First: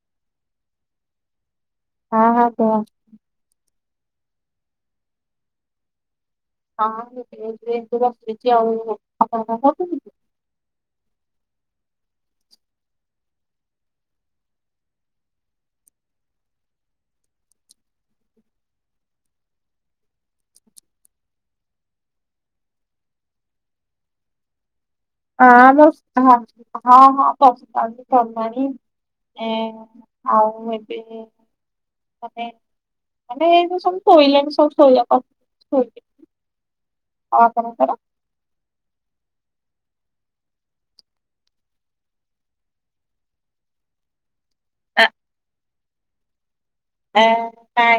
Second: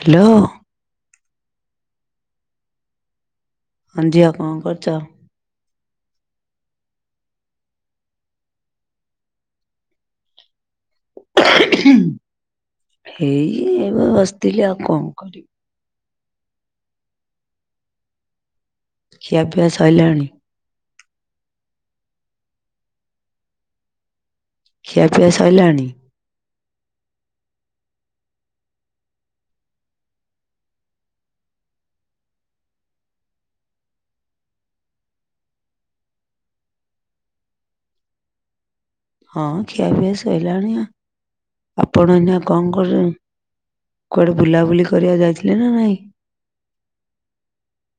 Hello. ହଁ ହଁ କୁହ। ହଁ ଝିଅ କଣ କରୁଛ? ହଁ ଏ [unintelligible] ବସଛି ଆଉ ଆପଣ କଣ କରୁଛନ୍ତି? ହେଇ ଏବେ ବସିଥିଲି ଆଉ କଁ କରିବି। ଖିଆ ପିଆ ସଇଲାଣି? ଖିଆପିଆ ସଇଲାଣି ହଁ ଆମର ହଁ ହଁ ହଁ ସଇଲାଣି। ଏ ଆଉ ଏବେ ମାନେ ମାନେ ଏ ଯୋଉ ସବୁ ଶୋଇଲେଣି ସବୁ ଶୋଇବାକୁ [unintelligible] ଆଉ ଆପଣ କଂର? ହଁ ଖିଆପିଆ ସଇଲାଣି ଆପଣ ଏଇନା କଣ କରୁଚନ୍ତି? କୁଆଡେ ବୁଲାବୁଲି କରିବାକୁ ଯାଇଥିଲେ ନା ନାଇଁ? ନା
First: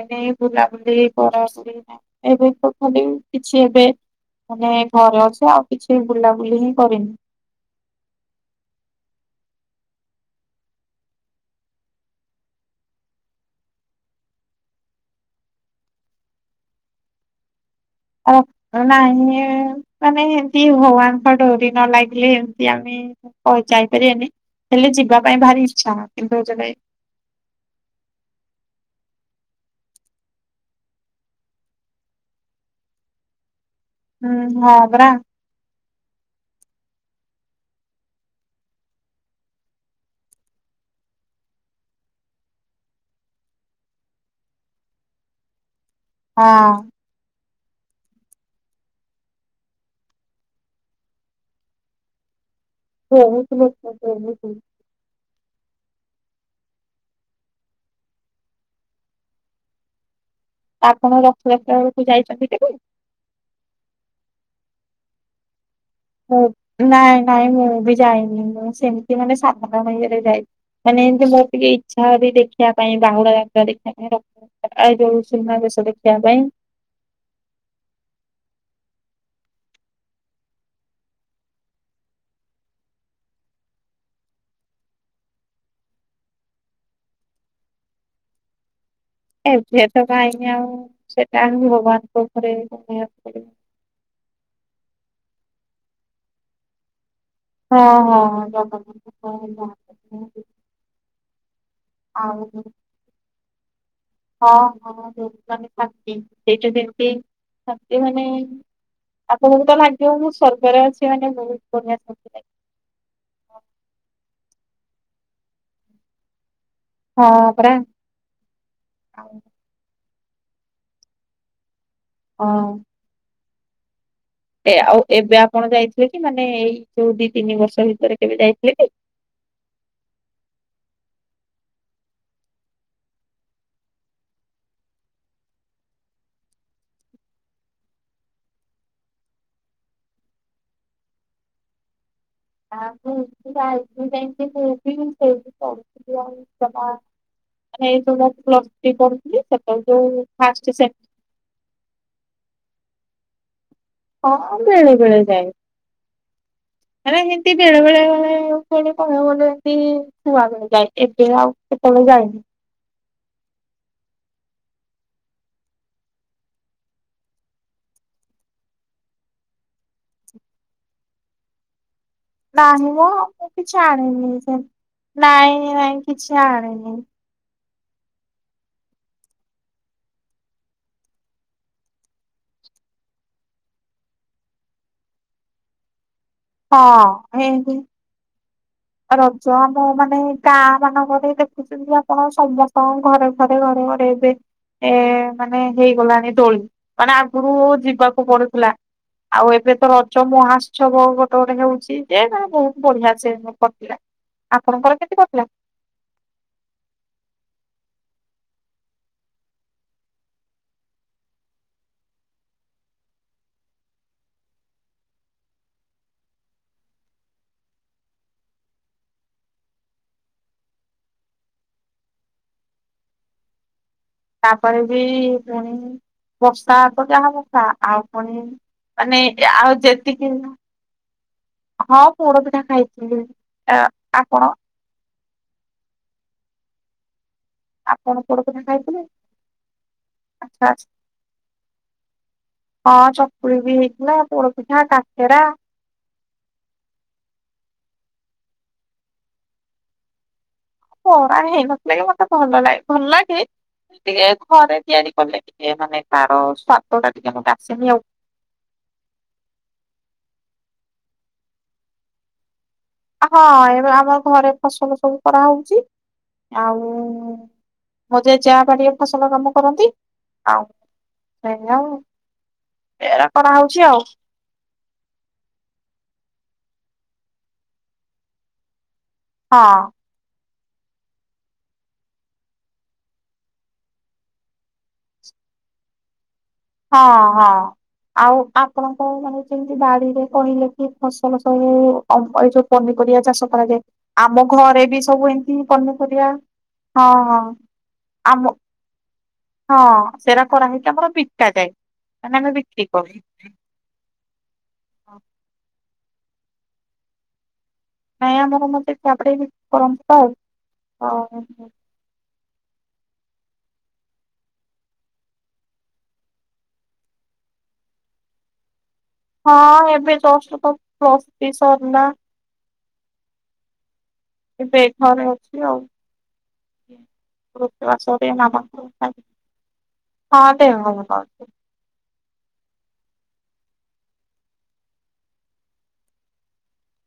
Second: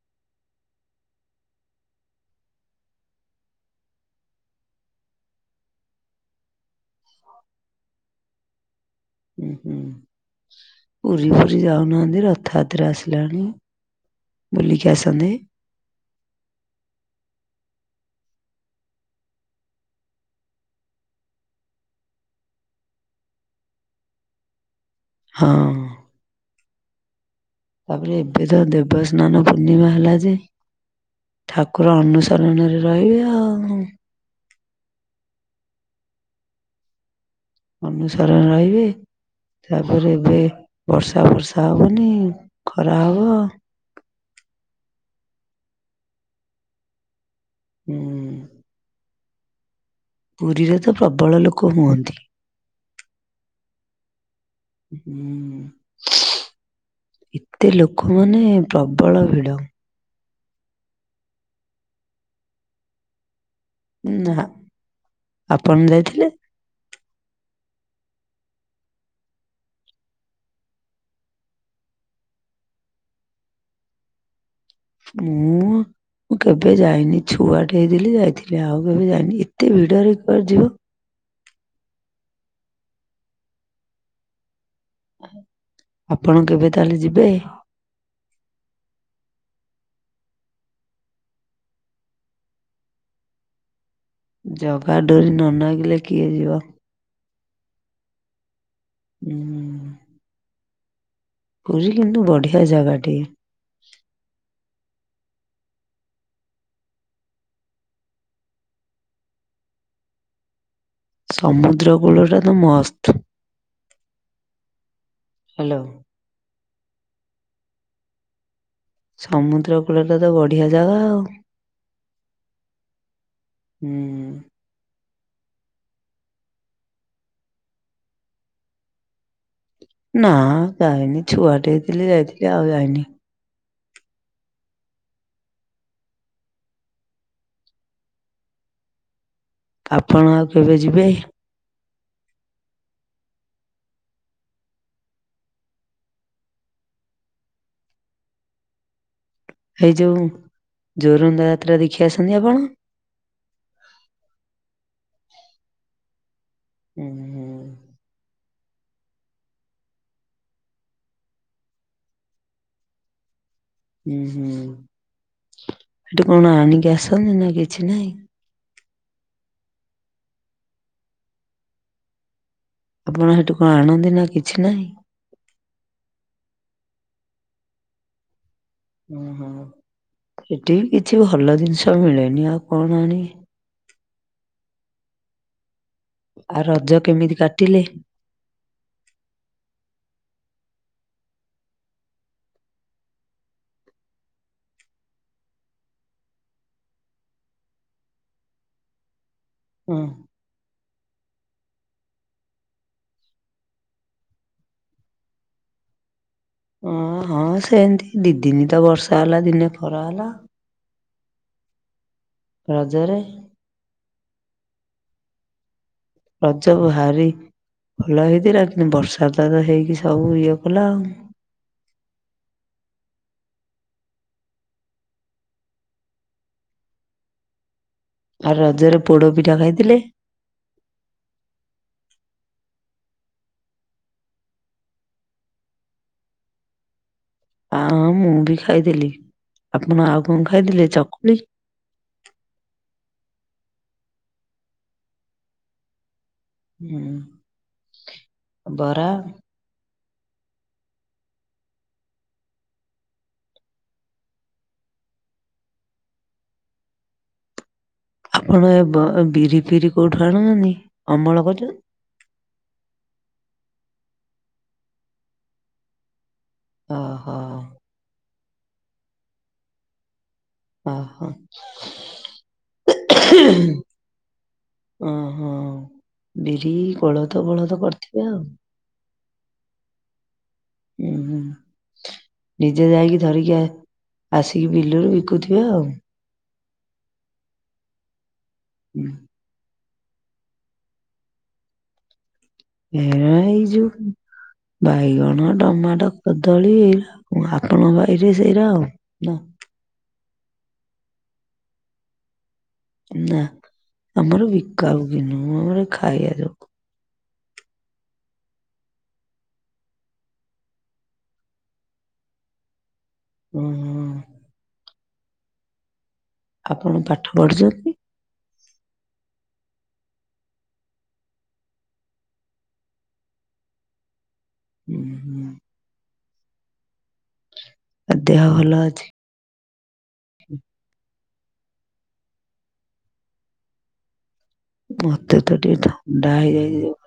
ନାଇଁ ବୁଲାବୁଲି ଘରେ ଅସୁବି ଧା ଏବେ ତ ଖାଲି କିଛି ଏବେ ମାନେ ଘରେ ଅଛି ଆଉ କିଛି ବୁଲାବୁଲି ହିଁ କରିନି। ଉଁ ହୁଁ, ପୁରୀ ଫୁରୀ ଯାଉନାହାନ୍ତି ରଥ ଯାତ୍ରା ଆସିଲାଣି। ବୁଲିକି ଆସନ୍ତେ। ଓ ନାଇଁ ଏ ମାନେ ଏମିତି ଭଗବାନଙ୍କ ଡୋରି ନ ଲାଗିଲେ ଏମତି ଆମେ କଣ ଯାଇପାରିବାନି? ହେଲେ ଯିବା ପାଇଁ ହଁ ଭାରି ଇଚ୍ଛା କିନ୍ତୁ ଯେବେ ତାପରେ ଏବେ ଯୋ ଦେବ ସ୍ନାନ ପୂର୍ଣ୍ଣିମା ହେଲା ଯେ ଠାକୁର ଅନୁସରଣରେ ରହିବେ ଆଉ। ହୁଁ ହଁ ବରା। ଅନୁସରଣ ରହିବେ। ତାପରେ ଏବେ ବର୍ଷା ଫର୍ଷା ହବନି ଖରା ହବ। ହଁ। ହୁଁ। ପୁରୀରେ ତ ପ୍ରବଳ ଲୋକ ହୁଅନ୍ତି। ବହୁତ ଲୋକ ବହୁତୁ। ହୁଁ ଏତେ ଲୋକ ମାନେ ପ୍ରବଳ ଭିଡ। ଆପଣ ରଥଯାତ୍ରା ବେଳକୁ ଯାଇଛନ୍ତି କେବେ? ନା ଆପଣ ଯାଇଥିଲେ? ହ ନାଇଁ ନାଇଁ ମୁଁ ବି ଯାଇନି ମୁଁ ସେମ୍ତି ମାନେ ସାଧାରଣ ୟେରେ ଯାଇ ମାନେ ଏନ୍ତି ମୋ ଟିକେ ଇଚ୍ଛା [unintelligible] ଦେଖିଆ ପାଇଁ ବାହୁଡା ଯାତ୍ରା ଦେଖିଆ ପାଇଁ ର ମୁଁ [unintelligible] ପାଇଁ କେବ୍ ପେ ଯାଇନି ଛୁଆଟେ ହେଇଥିଲି ଯାଇଥିଲି ଆଉ କେବେ ଯାଇନି ଏତେ ଭିଡରେ କୁଆ ଯିବ? ଆହା ଆପଣ କେବେ ତାହେଲେ ଯିବେ? ଏବେ ତ କାଇଁକି ଆଉ ସେଟା ଆଉ ଭଗବାନଙ୍କ ଉପରେ [unintelligible] ପଡିବ। ଜଗା ଡୋରି ନ ନାଗିଲେ କିଏ ଯିବ? ହଁ-ହଁ ଜଗା ଡୋରି। ଉଁ ହୁଁ-ହୁଁ। ପୁରୀ କିନ୍ତୁ ବଢ଼ିଆ ଜାଗା ଟିଏ। ହଁ-ହଁ [unintelligible] ଖାଲି ଖାଟି ସେଇଟା ଯେମତି ଖାଟି ମାନେ ଆପଣଙ୍କୁ ତ ଲାଗିଅ ମୁଁ ସ୍ବର୍ଗରେ ଅଛି। ମାନେ ବହୁତ ସମୁଦ୍ର ବଢିଆ ଶାନ୍ତି କୂଳଟା ତ ମସ୍ତ୍ ଲାଗିବ। ହାଲୋ। ହଁ ପରା। ଆଉ ସମୁଦ୍ର କୂଳଟା ତ ବଢିଆ ଜାଗା ଆଉ। ହଁ। ହୁଁ। ଏ ଆଉ ଏବେ ଆପଣ ଯାଇଥିଲେ କି ମାନେ ଏଇ କୋଉ ଦି ତିନି ବର୍ଷ ଭିତରେ କେବେ ଯାଇଥିଲେ କି? ନା ଯାଇନି ଛୁଆଟେ ହେଇଥିଲି ଯାଇଥିଲି ଆଉ ଯାଇନି। ଆପଣ ଆଉ କେବେ ଯିବେ? ନା ମୁଁ ଯାଇଥିଲି ମୁଁ ଯାଇଁକି କୋଉଠି ସେଇଟି ପଢୁଥିଲି ଆଉ ସେଟା ନାଇଁ ଶୁଣ ପ୍ଲସ୍ ଥ୍ରି ପଢୁଥିଲି ସେ ହେଇ ଯୋଉଁ ଜୋରନ୍ଦା ଯାତ୍ରା ଦେଖି ଆସନ୍ତି ଆପଣ? ହଁ ବେଳେ ବେଳେ ଯାଏ ହୁଁ ମାନେ ହିନ୍ତି ବେଳେ ବେଳେ [unintelligible] ପୁଣି କହିଆକୁ ଗଲେ ଏମିତି ଛୁଆବେଳେ ଯାଏ ଏବେ ଆଉ କେତେବେଳେ ଯାଇନି। ହୁଁ-ହୁଁ ହେଠୁ କଣ ଆଣିକି ଆସନ୍ତି ନା କିଛି ନାଇଁ? ନାହିଁ ମ ଆପଣ ମୁଁ ସେଠୁ କଣ କିଛି ଆଣନ୍ତି ନା ଆଣିନି କିଛି ସେମ୍ ନାହିଁ? ନାଇଁ ନାଇଁ କିଛି ଆଣିନି। ଓହୋ ସେଟି ବି କିଛି ଭଲ ଜିନିଷ ମିଳେନି ଆଉ କଣ ଆଣିଏ। ଆ ରଜ ହଁ କେମିତି ଏମତି କାଟିଲେ? ରଜ ମୁଁ ମାନେ ଗାଁ ମାନଙ୍କରେ ଦେଖୁଚୁ ମୁଁ ଆପଣ ସମସ୍ତଙ୍କ ଘରେ ଘରେ ଘରେ ଘରେ ଏବେ ଏ ମାନେ ହେଇଗଲାଣି ଦୋଳି ମାନେ ଆଗରୁ ଯିବାକୁ ପଡୁଥିଲା। ଆଉ ଏବେ ତ ହଁ ରଜ ମହାତ୍ସବ ଗୋଟେ ଗୋଟେ ହଉଚି ଯେ ନା ବହୁତ୍ ବଢିଆ ସେ [unintelligible] କଟିଲା ଆପଣଙ୍କର କେମ୍ତି କଟିଲା? ଅଁ ହଁ ସେନ୍ତି ଦି ଦିନି ତ ବର୍ଷା ହେଲା ଦିନେ ଖରା ହେଲା। ରଜରେ। ରଜ ଭାରି ଭଲ ହେଇଥିଲା କିନ୍ତୁ ବର୍ଷା ତ ତ ହେଇକି ସବୁ ଇଏ କଲା ଆଉ। ତାପରେ ବି ପୁଣି ବର୍ଷା ତ ଯାହା ବର୍ଷା ଆଉ ପୁଣି ଆଉ ରଜରେ ମାନେ ପୋଡ ପିଠା ଆଉ ଖାଇଥିଲେ ଯେତିକି [unintelligible] ହଁ ପୋଡପିଠା ଖାଇଥିଲି। ଆ ଆପଣ? ଆଁ ଆପଣ ମୁଁ ବି ପୋଡପିଠା ଖାଇଥିଲେ? ଖାଇଥିଲି। ଆପଣ ଆଉ କଣ ଆଚ୍ଛା ଆଚ୍ଛା ଖାଇଥିଲେ ଚକୁଳି? ହଁ ଚକୁଳି ବି ହେଇଥିଲା ପୋଡପିଠା କାକେରା। ହୁଁ ବରା। ବରା ହେଇନଥିଲା କି ମତେ ଭଲ ଲା ଭଲ୍ ଲାଗେ। ଟିକେ ଘରେ ତିଆରି କଲେ ଟିକେ ମାନେ ତାର ସ୍ଵାଦ ଟା ଟିକେ ମତେ ଆସେନି ଆଉ। ଆପଣ ଏ ବ ବିରି ଫିରି କୋଉଠୁ [unintelligible] ଅମଳ କରୁଚ ହଁ ଏବେ ଆମ ଘରେ ଫସଲ ସବୁ କରା ହଉଚି, ଆଉ ଓହୋ। ମୋ ଜେଜେବାପା ଟିକେ ଫସଲ କାମ କରନ୍ତି। ଆଉ ଓହୋ ସେୟା ଆଉ, ଏୟା କରା ହଉଚି ଆଉ। ଓହୋ, ବିରି କୋଳଥ ଫୋଳଥ କରିଥିବେ ଆଉ। ହଁ। ଉଁ ହୁଁ। ନିଜେ ଯାଇକି ଧରିକି ଆସିକି ବିଲରୁ ବିକୁଥିବେ ଆଉ। ହଁ-ହଁ ଆଉ ଆପଣଙ୍କ ମାନେ ଯେମ୍ତି ବାଡିରେ କହିଲେ କି ଫସଲ ସବୁ [unintelligible] ଏଇ ଯୋଉ ଏ ପନିପରିବା ଚାଷ ଏଇ କରାଯାଏ, ଯୋଉ ଆମ ଘରେ ବି ସବୁ ବାଇଗଣ ଏମ୍ତି ଟମାଟୋ ପନିପରିବା କଦଳୀ ଏଇରା ଆଉ। ହଁ-ହଁ। ଆପଣଙ୍କ ବାରିରେ ସେଇରା ଆଉ ନା? ହଁ ସେରା କରା ହେଇକି ଆମର ବିକା ଯାଏ, ମାନେ ଆମେ ବିକ୍ରି କରୁ। ନା ଆମର ବିକା ବିକି ନୁହଁ, ଆମର ଖାଇବା [unintelligible] ନାଇଁ ଆମର ମତେ [inaudible] [inaudible] ଆପଣ ପାଠ ପଢ଼ୁଚନ୍ତି? ହଁ ଏବେ ଜିଷ୍ଟ ତ ପ୍ଲସ୍ ଥ୍ରି ସରିଲା। ଏବେ ଉଁ ଘରେ ହୁଁ ଅଛି ଆଉ। ହଁ ଆଉ ଦେହ ଭଲ ଅଛି ଦେହ ଭଲ ଅଛି। ମତେ ତ ଟିକେ ଥଣ୍ଡା ହେଇଯାଇଚି ଆଉ।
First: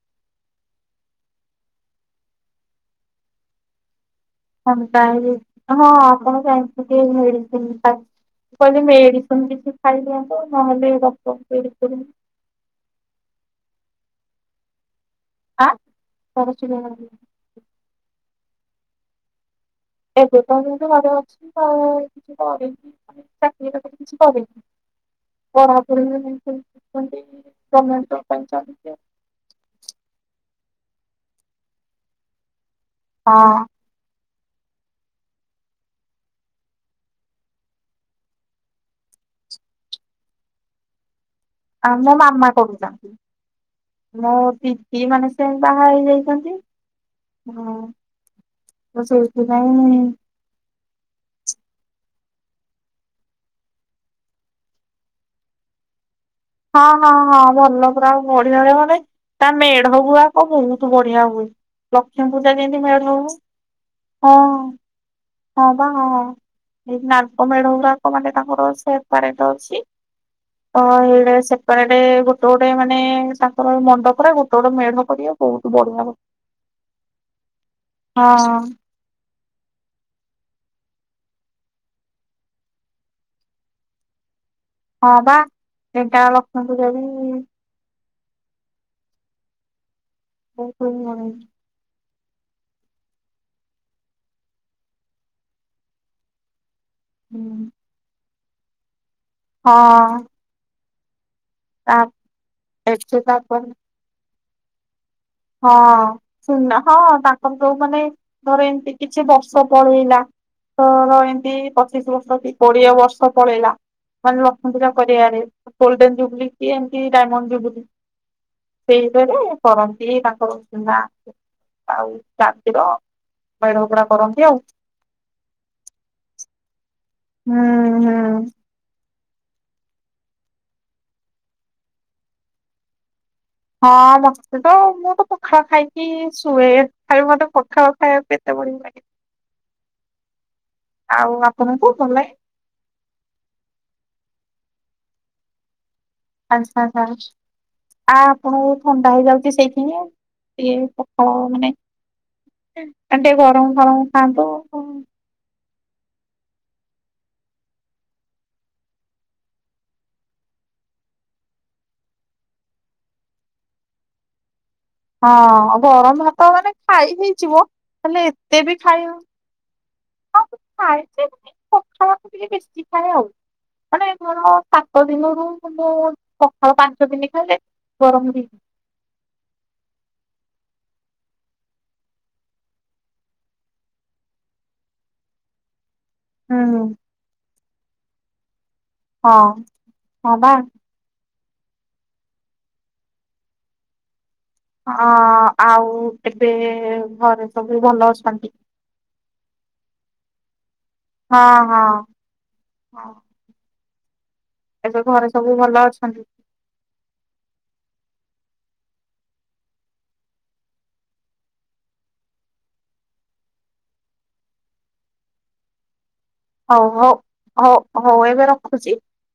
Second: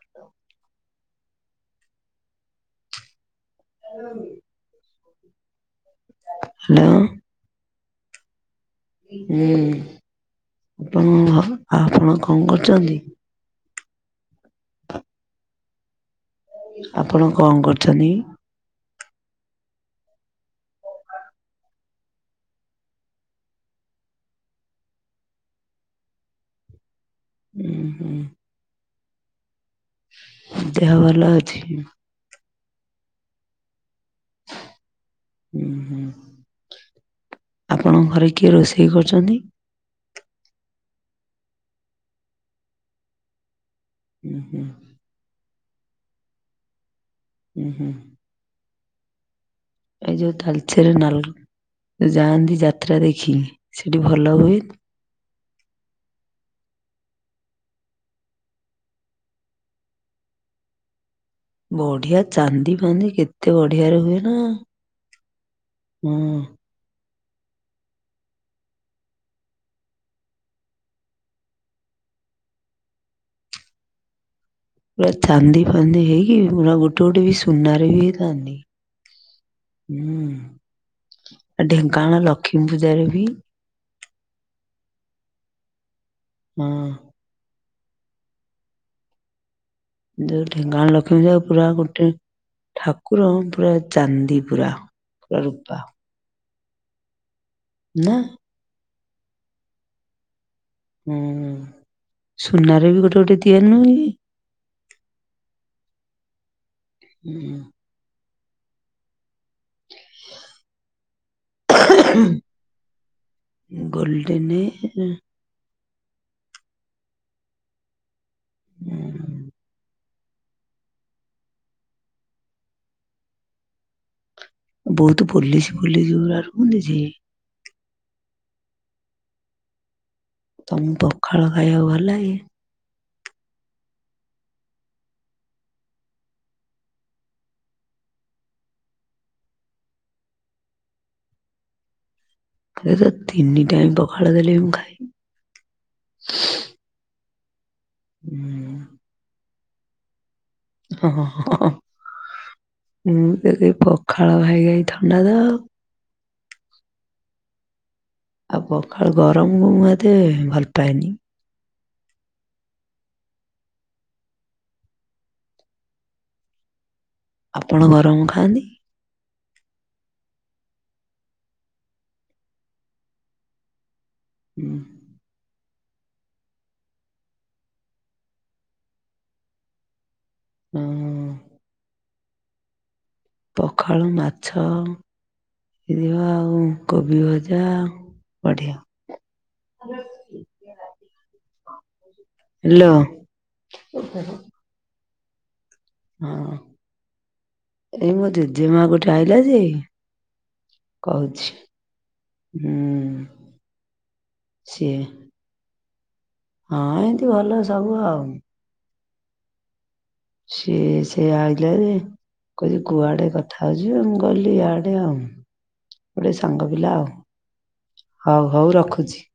[inaudible] ଥଣ୍ଡା ହେଇଯାଇଚି, ହଁ ଆପଣ [inaudible] ମୁଁ ହ୍ୟାଲୋ କହିଲି ମେଡିସିନ୍ ହୁଁ କିଛି ଖାଇଦିଅନ୍ତୁ, ନହେଲେ ଆପଣ ଡ଼କ୍ଟର ଆପଣ [unintelligible] କଣ କରୁଚନ୍ତି? ଆଁ? ତାର ଶୁଣିବା ଆପଣ କଣ କରୁଚନ୍ତି? ଏବେ ତ ମୁଁ ଘର ଅଛି ଆଉ କିଛି କରିନି ଚାକିରି ବାକିରି କିଛି କରିନି। ପଢାପଢି ଉଁ ହୁଁ [inaudible] ଦେ ହଭଲ ଅଛି? ହଁ। ହୁଁ, ଆପଣଙ୍କ ଘରେ କିଏ ରୋଷେଇ କରୁଚନ୍ତି? ଆ ମୋ ମାମା କରୁଥିଲା, ମୋ ଉଁ ହୁଁ ଦି ଦି ମାନେ ସେ ବାହା ହେଇଯାଇଚନ୍ତି, ଉଁ ହୁଁ ତ ସେ ଥିପାଇଁ ଏଯୋଉ ତାଲଚେର୍ ନାଲ ଯାଆନ୍ତି ଯାତ୍ରା ଦେଖି ସେଠି ଭଲ ହୁଏନି? ହଁ-ହଁ-ହଁ ଭଲ ପୁରା ଆଉ ବଢିଆ-ବଢ଼ିଆ ମାନେ ତା ମେଢ ଗୁରାକ ବହୁତୁ ବଢିଆ ହୁଏ। ବଢିଆ ଲକ୍ଷ୍ମୀ ପୂଜା ଚାନ୍ଦି ଯେନ୍ତି ଫାନ୍ଦି ମେଢ ହୁଏ କେତେ ବଢିଆରେ ହୁଏ ନା ହଁ। ହଁ ବା ହୁଁ ହଁ ଏଇ ନାଲକୋ ମେଢ ଗୁଡାକ ମାନେ ତାଙ୍କର ସେପାରେଟ୍ ଅଛି। ତ ଏ ସେପାରେଟେ ଗୋଟେ-ଗୋଟେ ମାନେ ତାଙ୍କର ମଣ୍ଡପରେ ଗୋ ପୁରା ଚାନ୍ଦି ଫାନ୍ଦି ହେଇକି ପୁରା ଗୋଟେ-ଗୋଟେ ବି ସୁନାରେ ବି ହଇଥାନ୍ତି। ହୁଁ, ଆ ଢେଙ୍କାନାଳ ଲକ୍ଷ୍ମୀ ପୂଜାରେ ବି ହଁ ବା ଢେଙ୍କାନାଳ ଲକ୍ଷ୍ମୀ ହଁ ପୂଜା ବି ଯୋଉ ବହୁତ ଢେଙ୍କାନାଳ ଲକ୍ଷ୍ମୀ ପୂଜାକୁ ପୁରା ଗୋଟେ ଠାକୁର ପୁରା ଚାନ୍ଦି ପୁରା ପୁରା ରୂପା ହୁଁ। ନା। ହଁ ଅଁ। ହୁଁ ସୁନାରେ ବି ଗୋଟେ ଏଠି ଗୋଟେ ତାପରେ ତିଆରି ନୁହଁକି। ହଁ ସୁନା ହଁ ତାଙ୍କକର ଯୋଉ କି ମାନେ ଧରେ କିଛି ବସ ସଫଳ ହେଇଲା ତୋର ଏନ୍ତି ପଚିଶି ବର୍ଷ କି କୋଡିଏ ବର୍ଷ ପଳେଇଲା ମାନେ ଗୋଲ୍ଡେନ ଲକ୍ଷ୍ମୀ ପୂଜା କରିବାରେ ଗୋଲଡେନ ଜୁବଲି କି ଏମିତି ଡାଇମଣ୍ଡ ଜୁବଲି ସେଇମାନେ କରନ୍ତି। ସିଏ ତାଙ୍କର ସୁନା ଆଉ ଚାନ୍ଦି ର ମେଢ଼ ପୁରା କରନ୍ତି ଆଉ। ବହୁତ ପୋଲିସି ଫୋଲିସି ଗୁରା ରୁହନ୍ତି ଯେ। ହୁଁ। ହୁଁ ତମକୁ ପଖାଳ ଖାଇବାକୁ ଭଲଲାଗେ? ହଁ ମତେତ ମୁଁ ତ ପଖାଳ ଖାଇକି ଶୁଏ [unintelligible] ମତେ ପଖାଳ ଖାଇବାକୁ ଏତେ ବଢିଆ ଭଲ ଲାଗେ। ଆଉ ଆପଣ କୁ ଭଲ ଲାଗେ? ମୋତେ ତ ତିନି ଟାଇମ୍ ପଖାଳ ଦେଲେ ମୁଁ ଖାଇବି। ଆଛା ଆଛା ଆ ଆପଣ କୁ ଥଣ୍ଡା ହେଇଯାଉଛି ସେଇଥିପାଇଁ। ଇଏ ହଁ ହଁ ପଖାଳ ହଁ ମାନେ ଆ ମୁଁ ଟିକେ ତ ସେଇ ଗରମ ଫରମ ପଖାଳ ଖାଆନ୍ତୁ ଖାଇ ଖାଇ ଥଣ୍ଡା ତ ଆଉ। ଆଉ ପଖାଳ ଗରମକୁ ମୁଁ ଏତେ ଭଲ ପାଏନି। ହଁ ଗରମ ଭାତ ମାନେ ଖାଇ ହେଇଯିବ ଆପଣ ଗରମ ହେଲେ ଏତେ ଖାଆନ୍ତି? ବି ଖାଇ ହ ହଁ ଖାଏ ଯେ ପଖାଳ ଟିକେ ବେଶୀ ଖାଏ ଆଉ। ମାନେ କଣ ହୁଁ ସାତ ଦିନରୁ ମୁଁ ପଖାଳ ପାଞ୍ଚ ଦିନ ଖାଇଲେ ଗରମ ହୁଁ ଉଁ। ପଖାଳ ମାଛ ଥିବ ଆଉ ହୁଁ କୋବି ଭ ଯା ଆ ବଢିଆ। ହଁ ହଁ ବା। ହ୍ୟାଲୋ। ହଁ ଆଉ ଏବେ ହଁ ଏ ଘରେ ସବୁ ଏଇ ଭଲ ମୋ ଅଛନ୍ତି? [unintelligible] ଯେ କହୁଛି ହଁ ହଁ ହଁ ହୁଁ ସିଏ ଏବେ ଘରେ ସବୁ ଭଲ ଅଛନ୍ତି? ହଁ ଏନ୍ତି ଭଲ ସବୁ ଆଉ। ସିଏ ସେ ଆଇଲା ଯେ କହିଲା କୁଆଡେ କଥା ହଉଜୁ ମୁଁ କହିଲି ଇଆଡେ ଆଉ। ଗୋଟେ ସାଙ୍ଗ ହଉ ପିଲା ଆଉ ହଉ ହଉ ହଉ ରଖୁଛି।